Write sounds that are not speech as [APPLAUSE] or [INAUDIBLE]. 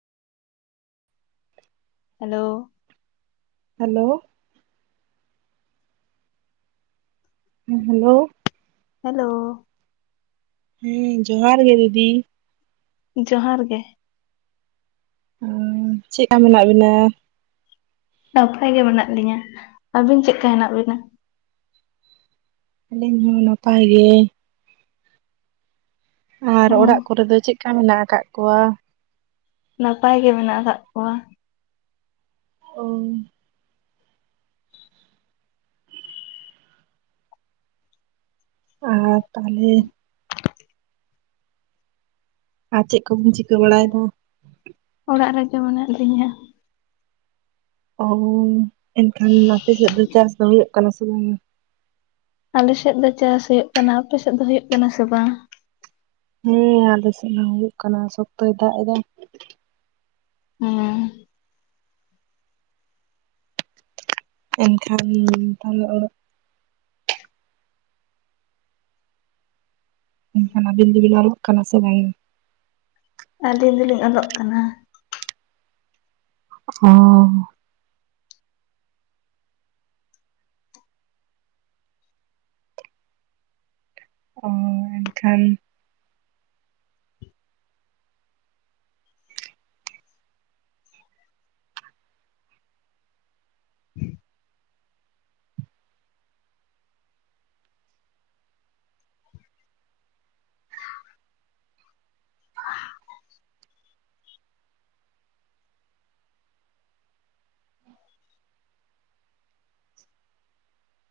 Hello. Hello. ᱦᱩᱸ hello. Hello. ᱦᱮᱸ ᱡᱚᱦᱟᱨ ᱜᱮ ᱫᱤᱫᱤ᱾ ᱡᱚᱦᱟᱨ ᱜᱮ᱾ ᱩᱸᱻ ᱪᱮᱫᱠᱟ ᱢᱮᱱᱟᱜ ᱵᱤᱱᱟ? ᱱᱟᱯᱟᱭ ᱜᱮ ᱢᱮᱱᱟᱜ ᱞᱤᱧᱟ, ᱟᱹᱵᱤᱱ ᱪᱮᱫᱠᱟ ᱦᱮᱱᱟᱜ ᱵᱤᱱᱟ? ᱟᱹᱞᱤᱧ ᱦᱚᱸ ᱱᱟᱯᱟᱭ ᱜᱮ᱾ ᱟᱨ ᱦᱚᱸ ᱚᱲᱟᱜ ᱠᱚᱨᱮ ᱫᱚ ᱪᱮᱫᱠᱟ ᱢᱮᱱᱟᱜ ᱟᱠᱟᱜ ᱠᱚᱣᱟ? ᱱᱟᱯᱟᱭ ᱜᱮ ᱢᱮᱱᱟᱜ ᱟᱠᱟᱫ ᱠᱚᱣᱟ᱾ ᱳᱻ ᱟᱨ ᱛᱟᱦᱚᱞᱮ ᱟᱨ ᱪᱮᱫ ᱠᱚᱵᱤᱱ ᱪᱤᱠᱟᱹ ᱵᱟᱲᱟᱭᱮᱫᱟ? ᱚᱲᱟᱜ ᱨᱮᱜᱮ ᱢᱮᱱᱟᱜ ᱞᱤᱧᱟ ᱾ ᱚᱻ, ᱮᱱᱠᱷᱟᱱ ᱟᱯᱮ ᱥᱮᱫ ᱫᱚ ᱪᱟᱥ ᱫᱚ ᱦᱳᱭᱳᱜ ᱠᱟᱱᱟ ᱥᱮ ᱵᱟᱝᱟ? ᱟᱞᱮᱥᱮᱫ ᱫᱚ ᱪᱟᱥ ᱦᱳᱭᱳᱜ ᱠᱟᱱᱟ, ᱟᱯᱮ ᱥᱮᱫ ᱫᱚ ᱦᱳᱭᱳᱜ ᱠᱟᱱᱟ ᱥᱮ ᱵᱟᱝ? ᱦᱮᱸ ᱟᱞᱮᱥᱮᱫ ᱢᱟ ᱦᱳᱭᱳᱜ ᱠᱟᱱᱟ, ᱥᱚᱠᱛᱚᱭ ᱫᱟᱜ ᱮᱫᱟ᱾ ᱦᱩᱸᱻ ᱮᱱᱠᱷᱟᱱ ᱛᱟᱦᱞᱮ ᱚᱲᱟᱜ ᱮᱱᱠᱷᱟᱱ ᱟᱵᱤᱱ ᱫᱚᱵᱤᱱ ᱚᱞᱚᱜ ᱠᱟᱱᱟ ᱥᱮ ᱵᱟᱝᱟ? ᱟᱹᱞᱤᱧ ᱫᱚᱞᱤᱧ ᱚᱞᱚᱜ ᱠᱟᱱᱟ᱾ ᱚᱸᱻ ᱚᱻ ᱮᱱᱠᱷᱟᱱ [INAUDIBLE] [INAUDIBLE]